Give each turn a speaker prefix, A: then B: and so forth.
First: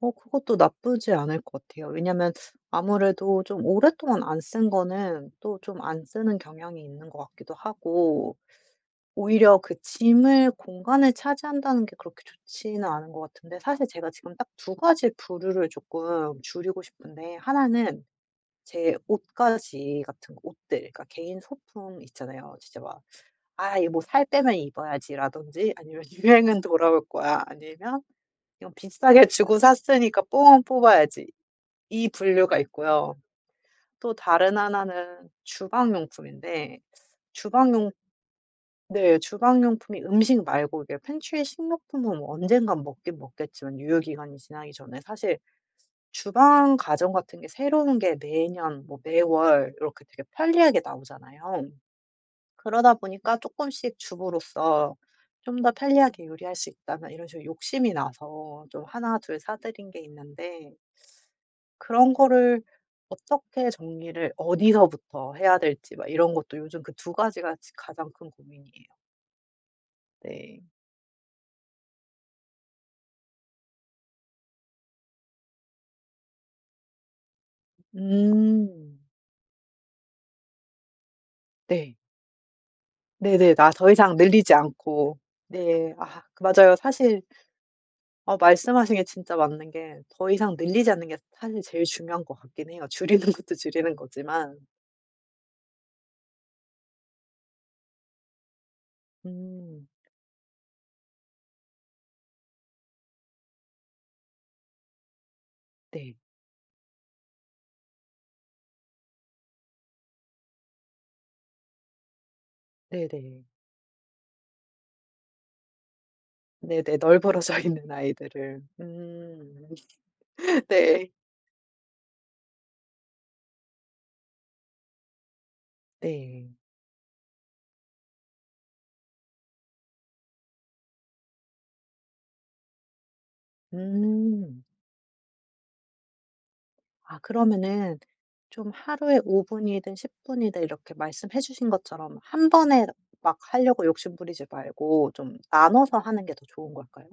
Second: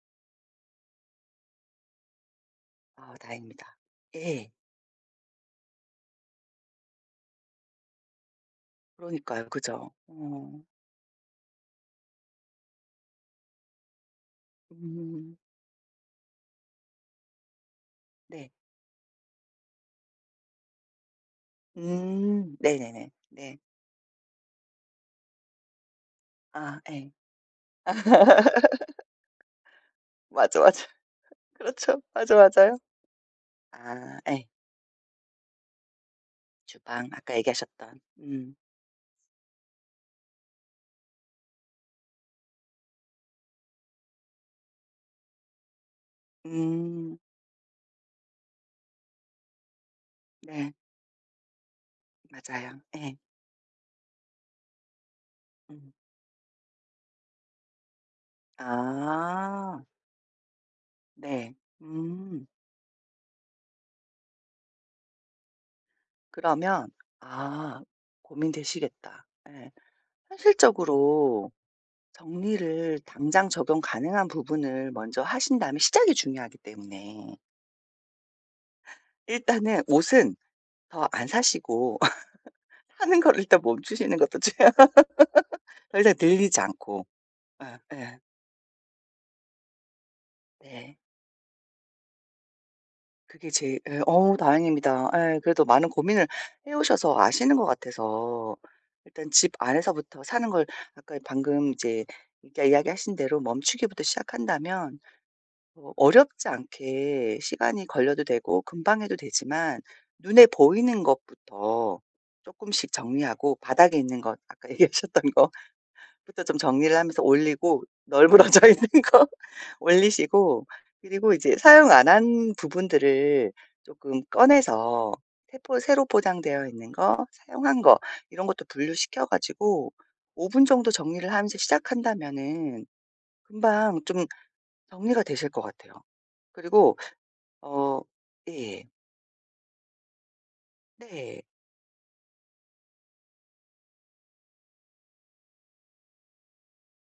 A: 어 그것도 나쁘지 않을 것 같아요. 왜냐면
B: 아
A: 아무래도 좀
B: 다행입니다.
A: 오랫동안 안
B: 예.
A: 쓴 거는 또 좀 안 쓰는 경향이 있는 것 같기도 하고
B: 그러니까요.
A: 오히려 그
B: 그죠.
A: 짐을
B: 어.
A: 공간을 차지한다는 게 그렇게 좋지는 않은 것 같은데 사실 제가 지금 딱 2 가지
B: 음.
A: 부류를 쪼끔 줄이고 싶은데 1 는
B: 네.
A: 제 옷가지 같은 옷들 그러니까 개인 소품 있잖아요.
B: 음
A: 진짜 막
B: 네네네. 네.
A: '아 이 뭐 살 빼면 입어야지.'라든지 아니면 '유행은
B: 아
A: 돌아올
B: 예.
A: 거야.' 아니면 좀 '비싸게 주고 샀으니까
B: 맞아,
A: 뽕은
B: 맞아.
A: 뽑아야지.'
B: 그렇죠.
A: 이
B: 맞아,
A: 분류가
B: 맞아요.
A: 있고요. 또
B: 아 예.
A: 다른 1 는 주방 용품인데
B: 주방 아까
A: 주방 용
B: 얘기하셨던. 음.
A: 네 주방 용품이 음식 말고 이게 팬트리 식료품은 뭐 언젠가 먹긴 먹겠지만 유효기간이 지나기 전에 사실 주방 가전
B: 음.
A: 같은 게 새로운 게 매년 뭐 매월 이렇게 되게
B: 네.
A: 편리하게 나오잖아요.
B: 맞아요.
A: 그러다
B: 예.
A: 보니까 쪼끔씩 주부로서 좀 더
B: 음.
A: 편리하게 요리할 수 있다면 이런 식으로 욕심이 나서 좀 1 둘
B: 아.
A: 사들인 게 있는데
B: 네.
A: 그런
B: 음.
A: 거를 어떻게 정리를 어디서부터 해야 될지 막 이런 것도 요즘
B: 그러면
A: 그 2 가지가 진
B: 아
A: 가장 큰 고민이에요.
B: 고민되시겠다. 예.
A: 네.
B: 현실적으로 정리를 당장 적용 가능한 부분을 먼저 하신 다음에 시작이 중요하기 때문에.
A: 음.
B: 일단은 옷은 더 안
A: 네.
B: 사시고 사는 걸
A: 네네.
B: 일단
A: 나 더 이상
B: 멈추시는 것도
A: 늘리지
B: 중요
A: 않고. 네.
B: 더 이상
A: 아 그
B: 늘리지
A: 맞아요.
B: 않고.
A: 사실
B: 어 예.
A: 어 말씀하신 게 진짜 맞는 게 더 이상 늘리지
B: 네.
A: 않는 게 사실 제일 중요한 것 같긴 해요 줄이는
B: 그게
A: 것도
B: 제일
A: 줄이는
B: 예 어
A: 거지만.
B: 다행입니다. 예. 그래도 많은 고민을 해 오셔서 아시는 것 같아서 일단 집
A: 음.
B: 안에서부터 사는 걸 아까 방금 이제 아까 이야기하신 대로 멈추기부터 시작한다면 뭐
A: 네.
B: 어렵지 않게 시간이 걸려도 되고 금방 해도 되지만 눈에 보이는 것부터 쪼끔씩
A: 네네.
B: 정리하고 바닥에 있는 것 아까 얘기하셨던 거 부터 좀 정리를
A: 네네.
B: 하면서
A: 널브러져
B: 올리고
A: 있는 아이들을.
B: 널브러져 있는 거
A: 음.
B: 올리시고
A: 네.
B: 그리고 이제 사용 안 한 부분들을 쪼끔 꺼내서 새 포 새로
A: 네.
B: 포장되어 있는 거, 사용한 거 이런 것도 분류시켜 가지고 5 분 정도 정리를 하면서 시작한다면은 금방 좀
A: 음.
B: 정리가 되실 것 같아요. 그리고
A: 아 그러면은
B: 어
A: 좀
B: 예.
A: 하루에 5 분이든 10 분이든 이렇게 말씀해
B: 네.
A: 주신 것처럼 1 번에 막 하려고 욕심부리지 말고 좀 나눠서 하는 게 더 좋은 걸까요?